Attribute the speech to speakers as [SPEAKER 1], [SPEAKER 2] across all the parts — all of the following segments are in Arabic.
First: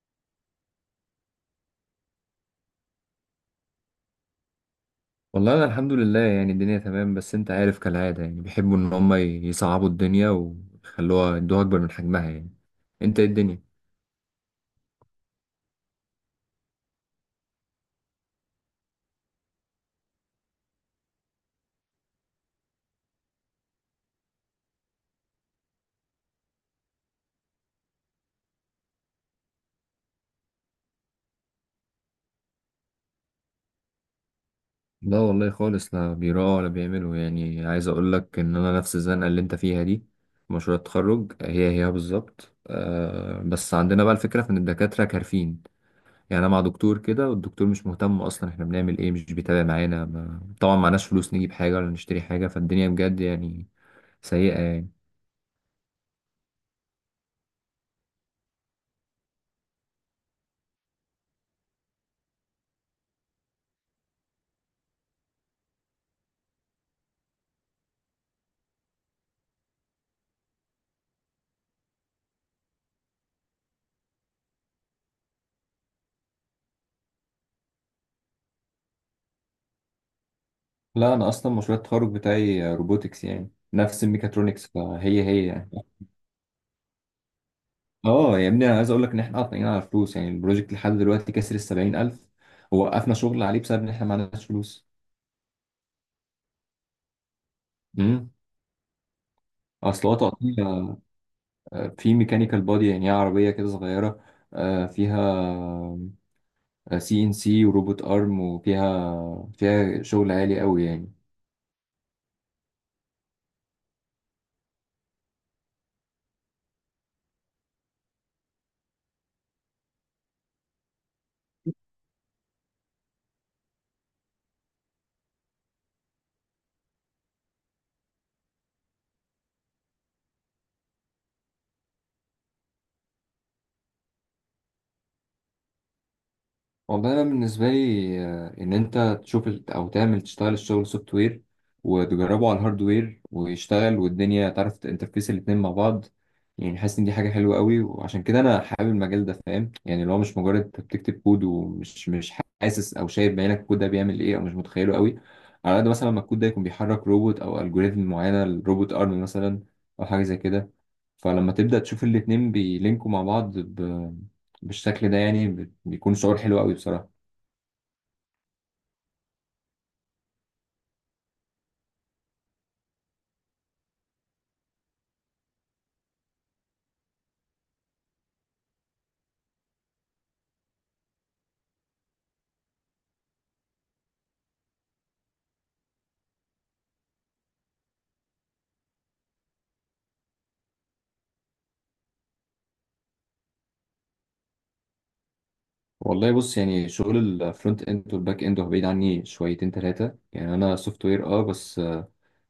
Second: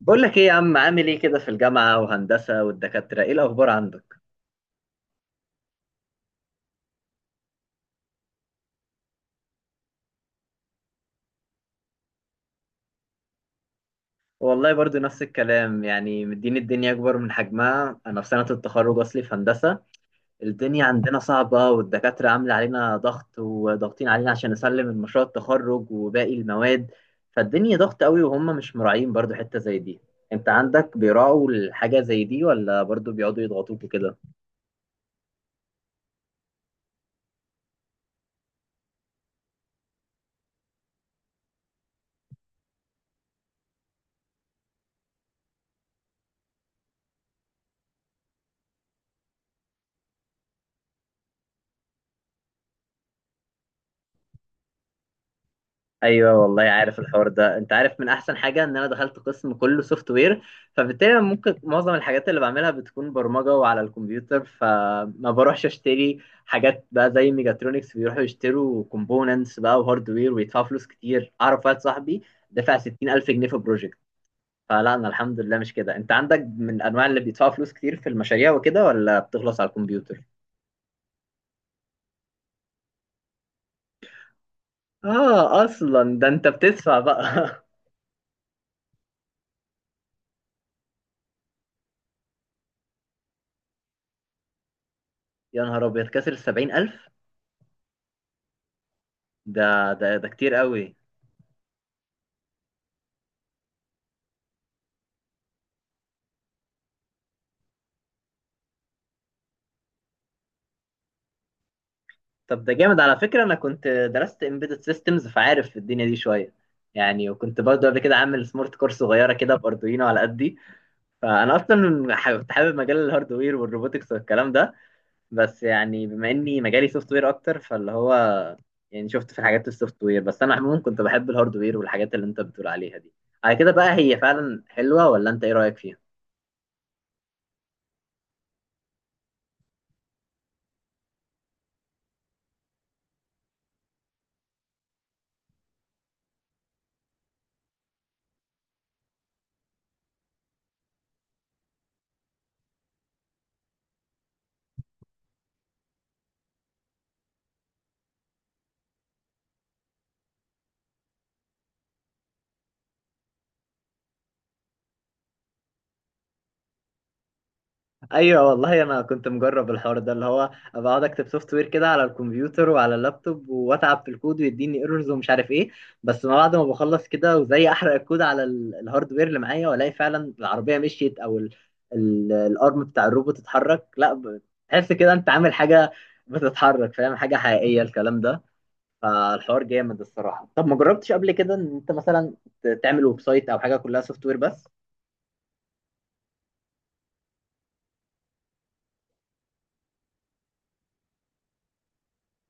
[SPEAKER 1] بقول لك ايه يا عم، عامل ايه كده في الجامعة وهندسة والدكاترة؟ ايه الأخبار عندك؟
[SPEAKER 2] والله انا الحمد لله، يعني الدنيا تمام. بس انت عارف كالعاده، يعني بيحبوا ان هم يصعبوا الدنيا ويخلوها يدوها اكبر من حجمها يعني. انت ايه الدنيا؟
[SPEAKER 1] والله برضو نفس الكلام، يعني مدين الدنيا أكبر من حجمها. أنا في سنة التخرج أصلي في هندسة. الدنيا عندنا صعبة والدكاترة عاملة علينا ضغط وضاغطين علينا عشان نسلم المشروع التخرج وباقي المواد. فالدنيا ضغط قوي وهم مش مراعين برضو حتة زي دي. أنت عندك بيراعوا الحاجة زي دي، ولا برضو بيقعدوا يضغطوك وكده؟
[SPEAKER 2] لا والله خالص، لا بيراعوا ولا بيعملوا، يعني عايز اقول لك ان انا نفس الزنقه اللي انت فيها دي. مشروع التخرج هي بالظبط. أه، بس عندنا بقى الفكره في ان الدكاتره كارفين. يعني انا مع دكتور كده، والدكتور مش مهتم اصلا احنا بنعمل ايه، مش بيتابع معانا ما... طبعا معناش فلوس نجيب حاجه ولا نشتري حاجه، فالدنيا بجد يعني سيئه يعني.
[SPEAKER 1] ايوه والله، عارف الحوار ده؟ انت عارف من احسن حاجه ان انا دخلت قسم كله سوفت وير. فبالتالي أنا ممكن معظم الحاجات اللي بعملها بتكون برمجه وعلى الكمبيوتر، فما بروحش اشتري حاجات بقى زي ميجاترونكس. بيروحوا يشتروا كومبوننتس بقى وهاردوير ويدفعوا فلوس كتير. اعرف واحد صاحبي دفع 60,000 جنيه في بروجكت. فلا انا الحمد لله مش كده. انت عندك من انواع اللي بيدفعوا فلوس كتير في المشاريع وكده، ولا بتخلص على الكمبيوتر؟
[SPEAKER 2] لا، انا اصلا مشروع التخرج بتاعي روبوتكس، يعني نفس الميكاترونكس فهي
[SPEAKER 1] اه،
[SPEAKER 2] يعني.
[SPEAKER 1] اصلا ده انت بتدفع بقى.
[SPEAKER 2] اه يا ابني، انا عايز اقول لك ان احنا قاطعين على فلوس، يعني البروجكت لحد دلوقتي كسر ال 70,000، ووقفنا شغل عليه بسبب ان احنا ما عندناش فلوس.
[SPEAKER 1] يا نهار ابيض، كسر 70,000!
[SPEAKER 2] امم
[SPEAKER 1] ده
[SPEAKER 2] اصل
[SPEAKER 1] ده
[SPEAKER 2] هو
[SPEAKER 1] ده كتير
[SPEAKER 2] تقطيع.
[SPEAKER 1] قوي.
[SPEAKER 2] في ميكانيكال بودي، يعني هي عربيه كده صغيره. فيها سي ان سي وروبوت ارم، وفيها شغل عالي قوي يعني.
[SPEAKER 1] طب ده جامد على فكرة. انا كنت درست embedded systems، فعارف الدنيا دي شوية يعني. وكنت برضه قبل كده عامل سمارت كور صغيرة كده، باردوينو على قدي. فانا اصلا كنت حابب مجال الهاردوير والروبوتكس والكلام ده. بس يعني بما اني مجالي سوفت وير اكتر، فاللي هو يعني شفت في الحاجات السوفت وير. بس انا عموما كنت بحب الهاردوير والحاجات اللي انت بتقول عليها دي. على كده بقى، هي فعلا حلوة ولا انت ايه رأيك فيها؟
[SPEAKER 2] والله أنا بالنسبة لي إن أنت تشوف أو تعمل تشتغل الشغل سوفت وير وتجربه على الهاردوير ويشتغل، والدنيا تعرف تنترفيس الاتنين مع بعض، يعني حاسس إن دي حاجة حلوة قوي، وعشان كده أنا حابب المجال ده، فاهم؟ يعني اللي هو مش مجرد أنت بتكتب كود ومش مش حاسس أو شايف بعينك الكود ده بيعمل إيه، أو مش متخيله قوي على قد مثلا ما الكود ده يكون بيحرك روبوت أو ألجوريزم معينة، الروبوت أرم مثلا أو حاجة زي كده. فلما تبدأ تشوف الاتنين بيلينكوا مع بعض بالشكل ده، يعني بيكون شعور حلو قوي بصراحة.
[SPEAKER 1] ايوه والله، انا كنت مجرب الحوار ده، اللي هو ابقى اقعد اكتب سوفت وير كده على الكمبيوتر وعلى اللابتوب، واتعب في الكود ويديني ايرورز ومش عارف ايه. بس ما بعد ما بخلص كده وزي احرق الكود على الهاردوير اللي معايا، والاقي فعلا العربيه مشيت، او الارم بتاع الروبوت اتحرك، لا. تحس كده انت عامل حاجه بتتحرك، فاهم؟ حاجه حقيقيه الكلام ده. فالحوار جامد الصراحه. طب ما جربتش قبل كده ان انت مثلا تعمل ويب سايت او حاجه كلها سوفت وير بس؟
[SPEAKER 2] والله بص، يعني شغل الفرونت اند والباك اند هو بعيد عني شويتين ثلاثة، يعني انا سوفت وير اه، بس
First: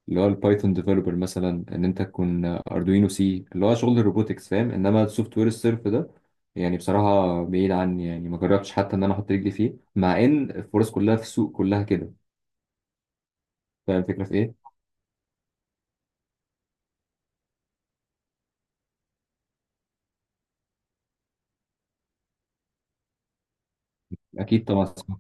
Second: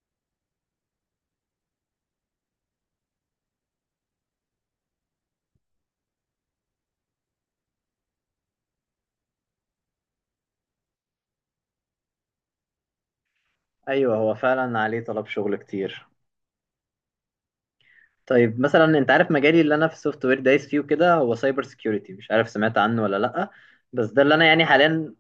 [SPEAKER 2] اللي هو البايثون ديفلوبر مثلا، ان انت تكون اردوينو سي اللي هو شغل الروبوتكس، فاهم؟ انما السوفت وير الصرف ده يعني بصراحة بعيد عني، يعني ما جربتش حتى ان انا احط رجلي فيه، مع ان الفرص كلها في السوق كلها كده. فاهم
[SPEAKER 1] ايوه،
[SPEAKER 2] الفكرة في
[SPEAKER 1] هو
[SPEAKER 2] ايه؟
[SPEAKER 1] فعلا عليه طلب شغل كتير. طيب مثلا انت عارف مجالي اللي انا في السوفت وير دايس فيه كده؟ هو سايبر سيكيورتي، مش عارف سمعت عنه ولا لا. بس ده اللي انا يعني
[SPEAKER 2] اكيد طبعا.
[SPEAKER 1] حاليا.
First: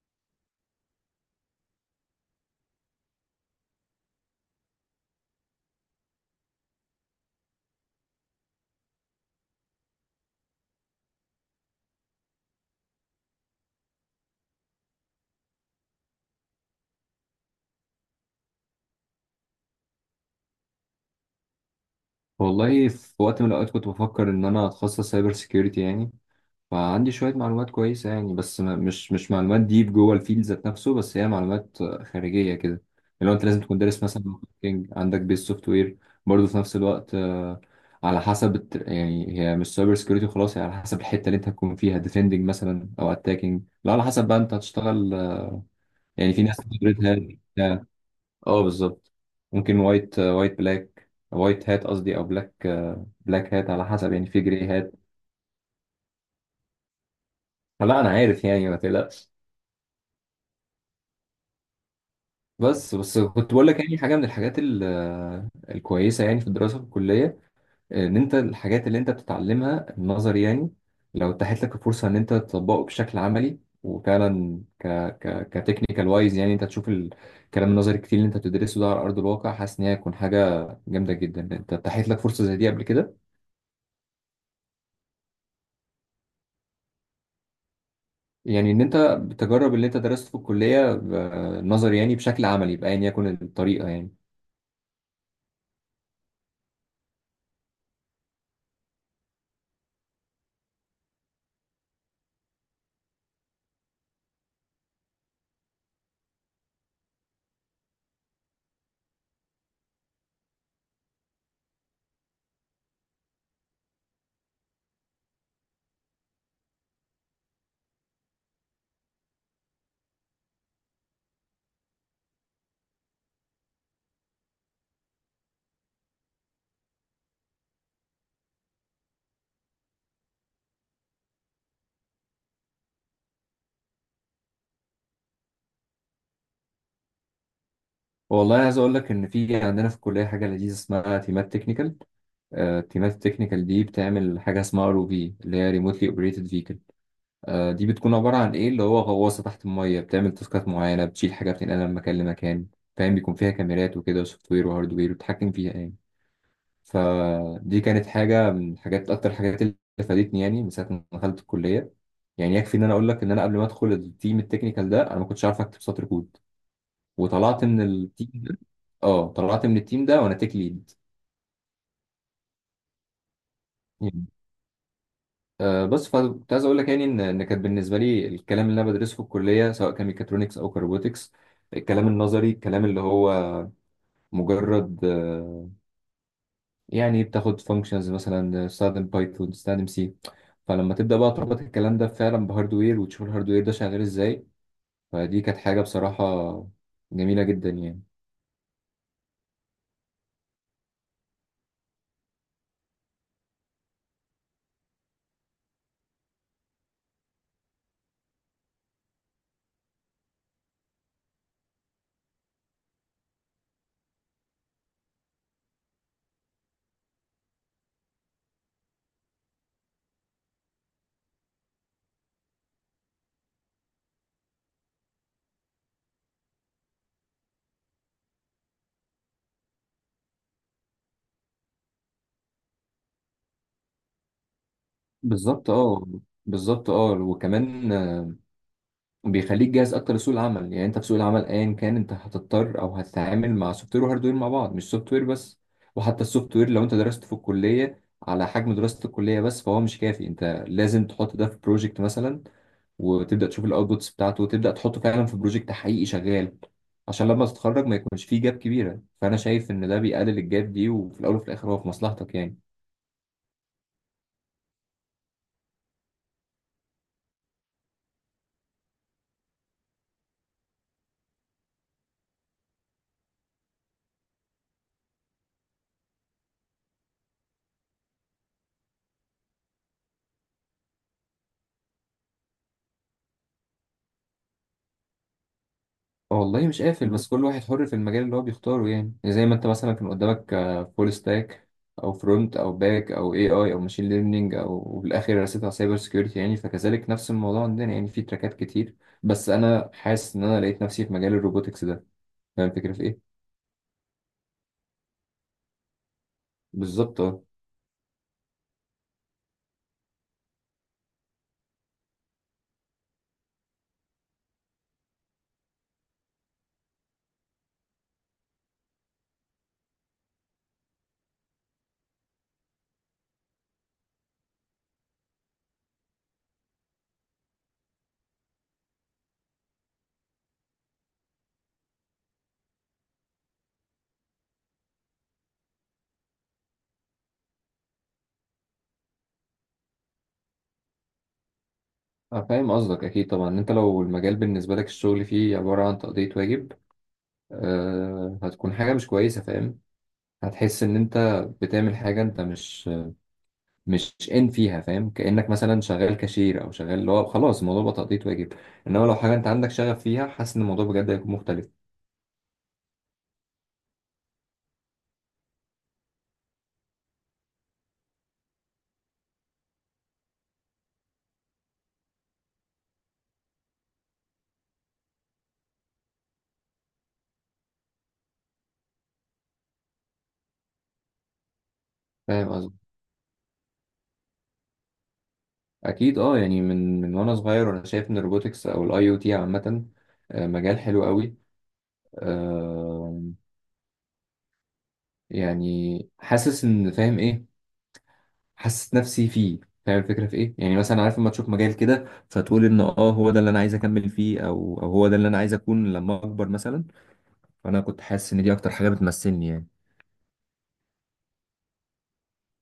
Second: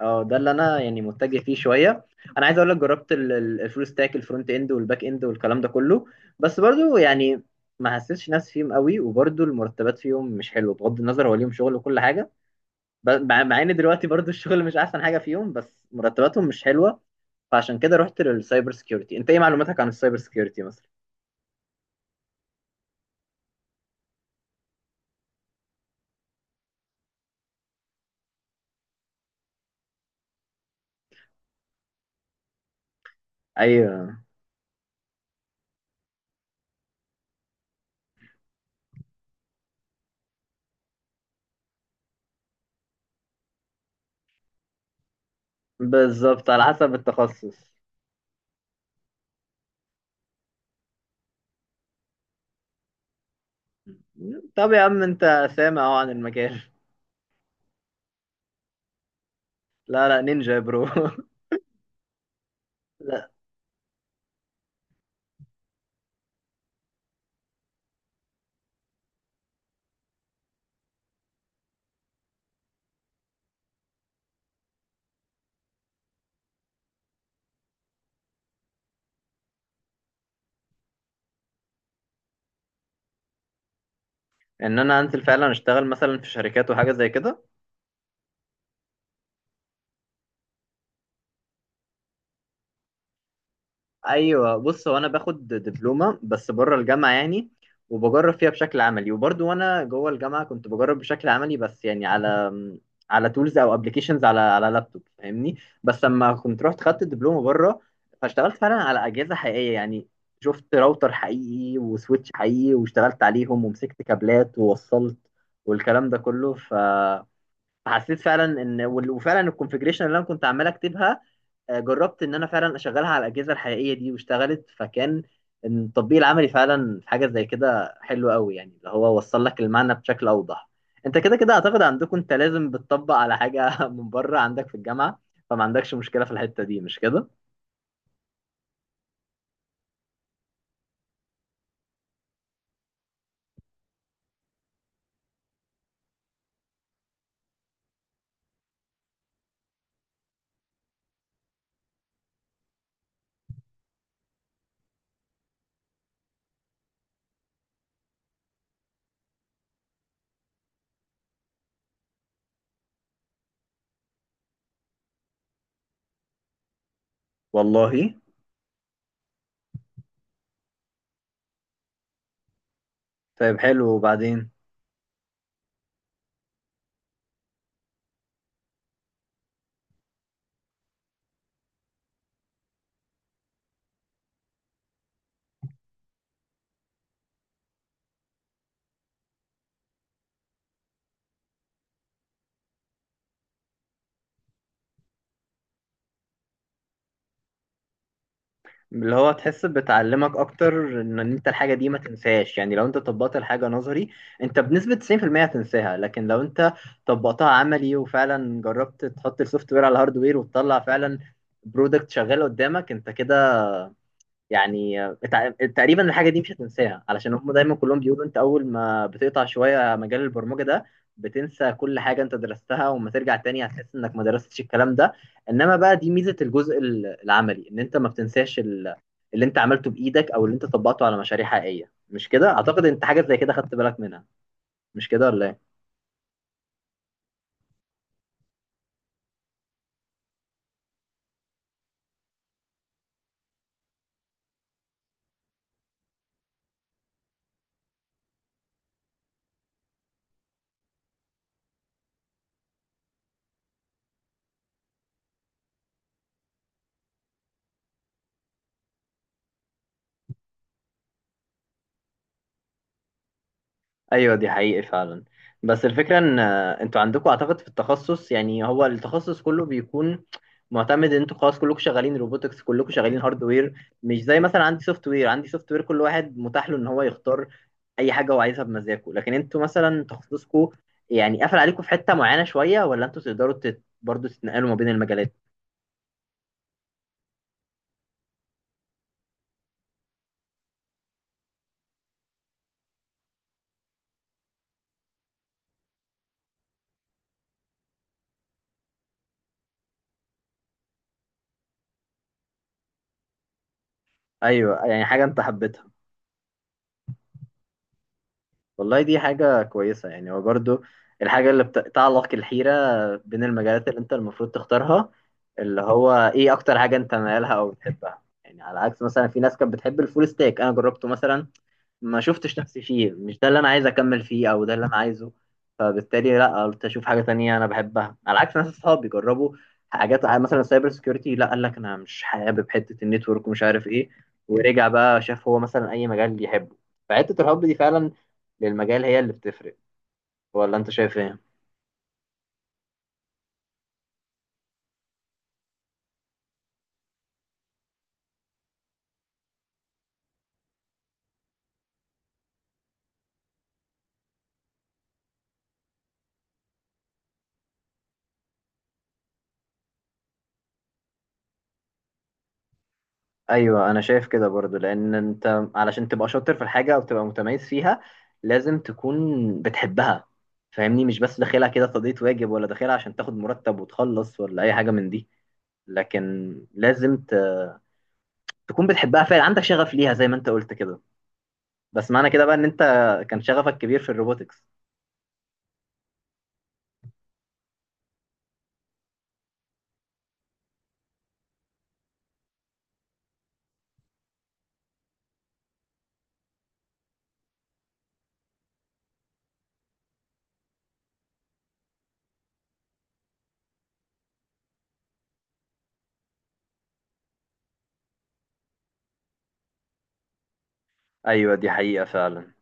[SPEAKER 1] اه ده اللي انا يعني متجه فيه شويه. انا عايز اقول لك، جربت الفول ستاك، الفرونت اند والباك اند والكلام ده كله. بس برضو يعني ما حسيتش نفسي فيهم قوي، وبرضو المرتبات فيهم مش حلوه، بغض النظر هو ليهم شغل وكل حاجه. مع ان دلوقتي برضو الشغل مش احسن حاجه فيهم، بس مرتباتهم مش حلوه. فعشان كده رحت للسايبر سيكيورتي. انت ايه معلوماتك عن السايبر سيكيورتي مثلا؟
[SPEAKER 2] والله في وقت من الاوقات كنت بفكر ان انا اتخصص سايبر سيكيورتي يعني، فعندي شوية معلومات كويسة يعني، بس ما مش معلومات ديب جوه الفيلد ذات نفسه، بس هي معلومات خارجية كده. اللي هو أنت لازم
[SPEAKER 1] اي،
[SPEAKER 2] تكون دارس مثلا marketing، عندك بيز سوفت وير برضه في نفس الوقت. على حسب يعني هي مش سايبر سكيورتي خلاص، هي على حسب الحتة اللي أنت هتكون فيها، ديفندنج مثلا أو أتاكينج، لا على حسب بقى أنت هتشتغل. يعني في
[SPEAKER 1] بالظبط،
[SPEAKER 2] ناس
[SPEAKER 1] على حسب
[SPEAKER 2] ريد هات
[SPEAKER 1] التخصص.
[SPEAKER 2] بتاع. أه بالظبط. ممكن وايت بلاك وايت هات قصدي، أو بلاك، بلاك هات على حسب، يعني في جري
[SPEAKER 1] طب يا
[SPEAKER 2] هات.
[SPEAKER 1] عم انت سامع اهو عن المجال.
[SPEAKER 2] فلا أنا عارف يعني ما تقلقش.
[SPEAKER 1] لا لا، نينجا يا برو.
[SPEAKER 2] بس بس
[SPEAKER 1] لا،
[SPEAKER 2] كنت بقول لك يعني حاجه من الحاجات الكويسه يعني في الدراسه في الكليه، ان انت الحاجات اللي انت بتتعلمها النظر يعني لو اتاحت لك الفرصه ان انت تطبقه بشكل عملي وفعلا ك ك كتكنيكال وايز، يعني انت تشوف الكلام النظري كتير اللي انت بتدرسه ده على ارض الواقع، حاسس ان هي هتكون حاجه جامده جدا. انت اتاحت لك فرصه زي دي قبل كده؟
[SPEAKER 1] ان انا انزل فعلا اشتغل مثلا في شركات وحاجه زي كده؟
[SPEAKER 2] يعني ان انت بتجرب اللي انت درسته في الكليه نظري يعني بشكل عملي بايا يكن الطريقه يعني.
[SPEAKER 1] ايوه بص، هو انا باخد دبلومه بس بره الجامعه يعني. وبجرب فيها بشكل عملي، وبرضو وانا جوه الجامعه كنت بجرب بشكل عملي، بس يعني على تولز او ابلكيشنز، على لابتوب فاهمني. بس لما كنت رحت خدت الدبلومه بره، فاشتغلت فعلا على اجهزه حقيقيه يعني. شفت راوتر حقيقي وسويتش حقيقي، واشتغلت عليهم ومسكت كابلات ووصلت والكلام ده كله. فحسيت فعلا ان وفعلا الكونفجريشن اللي انا كنت عمال اكتبها، جربت ان انا فعلا اشغلها على الاجهزه الحقيقيه دي واشتغلت، فكان التطبيق العملي فعلا في حاجه زي كده حلو قوي يعني، اللي هو وصل لك المعنى بشكل اوضح. انت كده كده اعتقد عندكم، انت لازم بتطبق على حاجه من بره، عندك في الجامعه. فما عندكش مشكله في الحته دي، مش كده؟
[SPEAKER 2] والله عايز اقول لك ان في عندنا في الكليه حاجه لذيذه اسمها تيمات تكنيكال. التيمات التكنيكال دي بتعمل حاجه اسمها ار او في، اللي هي ريموتلي اوبريتد فيكل. دي بتكون عباره عن ايه اللي هو غواصه تحت الميه بتعمل تاسكات معينه، بتشيل حاجه بتنقلها من مكان لمكان، فاهم؟ بيكون فيها كاميرات وكده وسوفت وير وهارد وير، وبتحكم فيها يعني. فدي كانت حاجه من الحاجات اكتر حاجات اللي فادتني يعني من ساعه ما دخلت الكليه. يعني يكفي ان انا اقول لك ان انا قبل ما ادخل التيم التكنيكال ده انا ما كنتش عارف اكتب سطر كود، وطلعت من
[SPEAKER 1] والله
[SPEAKER 2] التيم ده. اه، طلعت من التيم ده وانا تيك ليد
[SPEAKER 1] طيب، حلو،
[SPEAKER 2] يعني.
[SPEAKER 1] وبعدين؟
[SPEAKER 2] بس فكنت عايز اقول لك يعني ان كانت بالنسبه لي الكلام اللي انا بدرسه في الكليه، سواء كان ميكاترونكس او كروبوتكس، الكلام النظري الكلام اللي هو مجرد يعني بتاخد فانكشنز مثلا، استخدم بايثون استخدم سي. فلما تبدا بقى تربط الكلام ده فعلا بهاردوير وتشوف الهاردوير ده شغال ازاي، فدي كانت حاجه بصراحه جميله جدا يعني.
[SPEAKER 1] اللي هو تحس بتعلمك اكتر، ان انت الحاجه دي ما تنساش. يعني لو انت طبقت الحاجه نظري، انت بنسبه 90% هتنساها. لكن لو انت طبقتها عملي، وفعلا جربت تحط السوفت وير على الهارد وير وتطلع فعلا برودكت شغال قدامك، انت كده يعني تقريبا الحاجه دي مش هتنساها. علشان هم دايما كلهم بيقولوا انت اول ما بتقطع شويه مجال البرمجه ده، بتنسى كل حاجه انت درستها، وما ترجع تاني هتحس انك ما درستش الكلام ده. انما بقى دي ميزه الجزء العملي، ان انت ما بتنساش اللي انت عملته بايدك او اللي انت طبقته على مشاريع حقيقيه. مش كده؟ اعتقد انت حاجه زي كده خدت بالك منها، مش كده ولا إيه؟
[SPEAKER 2] بالظبط اه. بالظبط اه، وكمان بيخليك جاهز اكتر لسوق العمل، يعني انت في سوق العمل ايا كان انت هتضطر او هتتعامل مع سوفت وير وهاردوير مع بعض، مش سوفت وير بس. وحتى السوفت وير لو انت درسته في الكليه على حجم دراسه الكليه بس فهو مش كافي، انت لازم تحط ده في بروجكت مثلا، وتبدا تشوف الاوتبوتس بتاعته وتبدا تحطه فعلا في بروجكت حقيقي شغال، عشان لما تتخرج ما يكونش فيه جاب كبيره. فانا شايف ان ده بيقلل الجاب دي، وفي الاول وفي الاخر هو في مصلحتك يعني.
[SPEAKER 1] ايوه، دي حقيقة فعلا. بس الفكرة ان انتوا عندكم اعتقد في التخصص، يعني هو التخصص كله بيكون معتمد ان انتوا خلاص كلكم شغالين روبوتكس، كلكم شغالين هاردوير. مش زي مثلا عندي سوفت وير، عندي سوفت وير كل واحد متاح له ان هو يختار اي حاجة هو عايزها بمزاجه. لكن انتوا مثلا تخصصكم يعني قافل عليكم في حتة معينة شوية، ولا انتوا تقدروا برضه تتنقلوا ما بين المجالات؟
[SPEAKER 2] والله مش قافل، بس كل واحد حر في المجال اللي هو بيختاره يعني. يعني زي ما انت مثلا كان قدامك فول ستاك او فرونت او باك او اي اي او ماشين ليرنينج وبالاخر رسيت على سايبر سكيورتي يعني، فكذلك نفس الموضوع عندنا يعني، في تراكات كتير، بس انا حاسس ان انا لقيت نفسي في مجال الروبوتكس ده، فاهم الفكره في ايه؟
[SPEAKER 1] ايوه، يعني حاجة انت حبيتها.
[SPEAKER 2] بالظبط اه.
[SPEAKER 1] والله دي حاجة كويسة. يعني هو برضو الحاجة اللي بتعلق الحيرة بين المجالات اللي انت المفروض تختارها، اللي هو ايه اكتر حاجة انت مالها او بتحبها. يعني على عكس مثلا في ناس كانت بتحب الفول ستاك، انا جربته مثلا، ما شفتش نفسي فيه، مش ده اللي انا عايز اكمل فيه او ده اللي انا عايزه. فبالتالي لا، قلت اشوف حاجه تانية انا بحبها. على عكس ناس اصحابي جربوا حاجات مثلا سايبر سكيورتي، لا قال لك انا مش حابب حته النتورك ومش عارف ايه، ورجع بقى شاف هو مثلا اي مجال بيحبه. فحته الحب دي فعلا للمجال هي اللي بتفرق، ولا انت شايف ايه؟
[SPEAKER 2] أنا فاهم قصدك اكيد طبعا، إن انت لو المجال بالنسبه لك الشغل فيه عباره عن تقضيه واجب، أه هتكون حاجه مش كويسه، فاهم؟ هتحس ان انت بتعمل حاجه انت مش ان فيها، فاهم؟ كانك مثلا شغال كاشير او شغال اللي هو خلاص الموضوع بقى تقضية واجب. انما لو حاجه انت عندك شغف فيها، حاسس ان الموضوع بجد هيكون مختلف.
[SPEAKER 1] ايوه انا شايف كده برضو. لان انت علشان تبقى شاطر في الحاجه او تبقى متميز فيها، لازم تكون بتحبها فاهمني. مش بس داخلها كده تقضية واجب، ولا داخلها عشان تاخد مرتب وتخلص ولا اي حاجه من دي، لكن لازم تكون بتحبها فعلا، عندك شغف ليها زي ما انت قلت كده. بس معنى كده
[SPEAKER 2] فاهم
[SPEAKER 1] بقى ان
[SPEAKER 2] قصدي؟
[SPEAKER 1] انت كان شغفك كبير في الروبوتكس.
[SPEAKER 2] اكيد اه. يعني من وانا صغير وانا شايف ان الروبوتكس او الاي او تي عامه مجال حلو قوي. آه، يعني حاسس ان فاهم ايه؟ حاسس نفسي فيه، فاهم الفكره في ايه؟ يعني مثلا عارف لما تشوف مجال كده فتقول ان اه هو ده اللي انا عايز اكمل فيه، او هو ده اللي انا عايز اكون لما اكبر مثلا. فانا كنت حاسس ان دي اكتر حاجه بتمثلني يعني
[SPEAKER 1] ايوه دي حقيقه فعلا.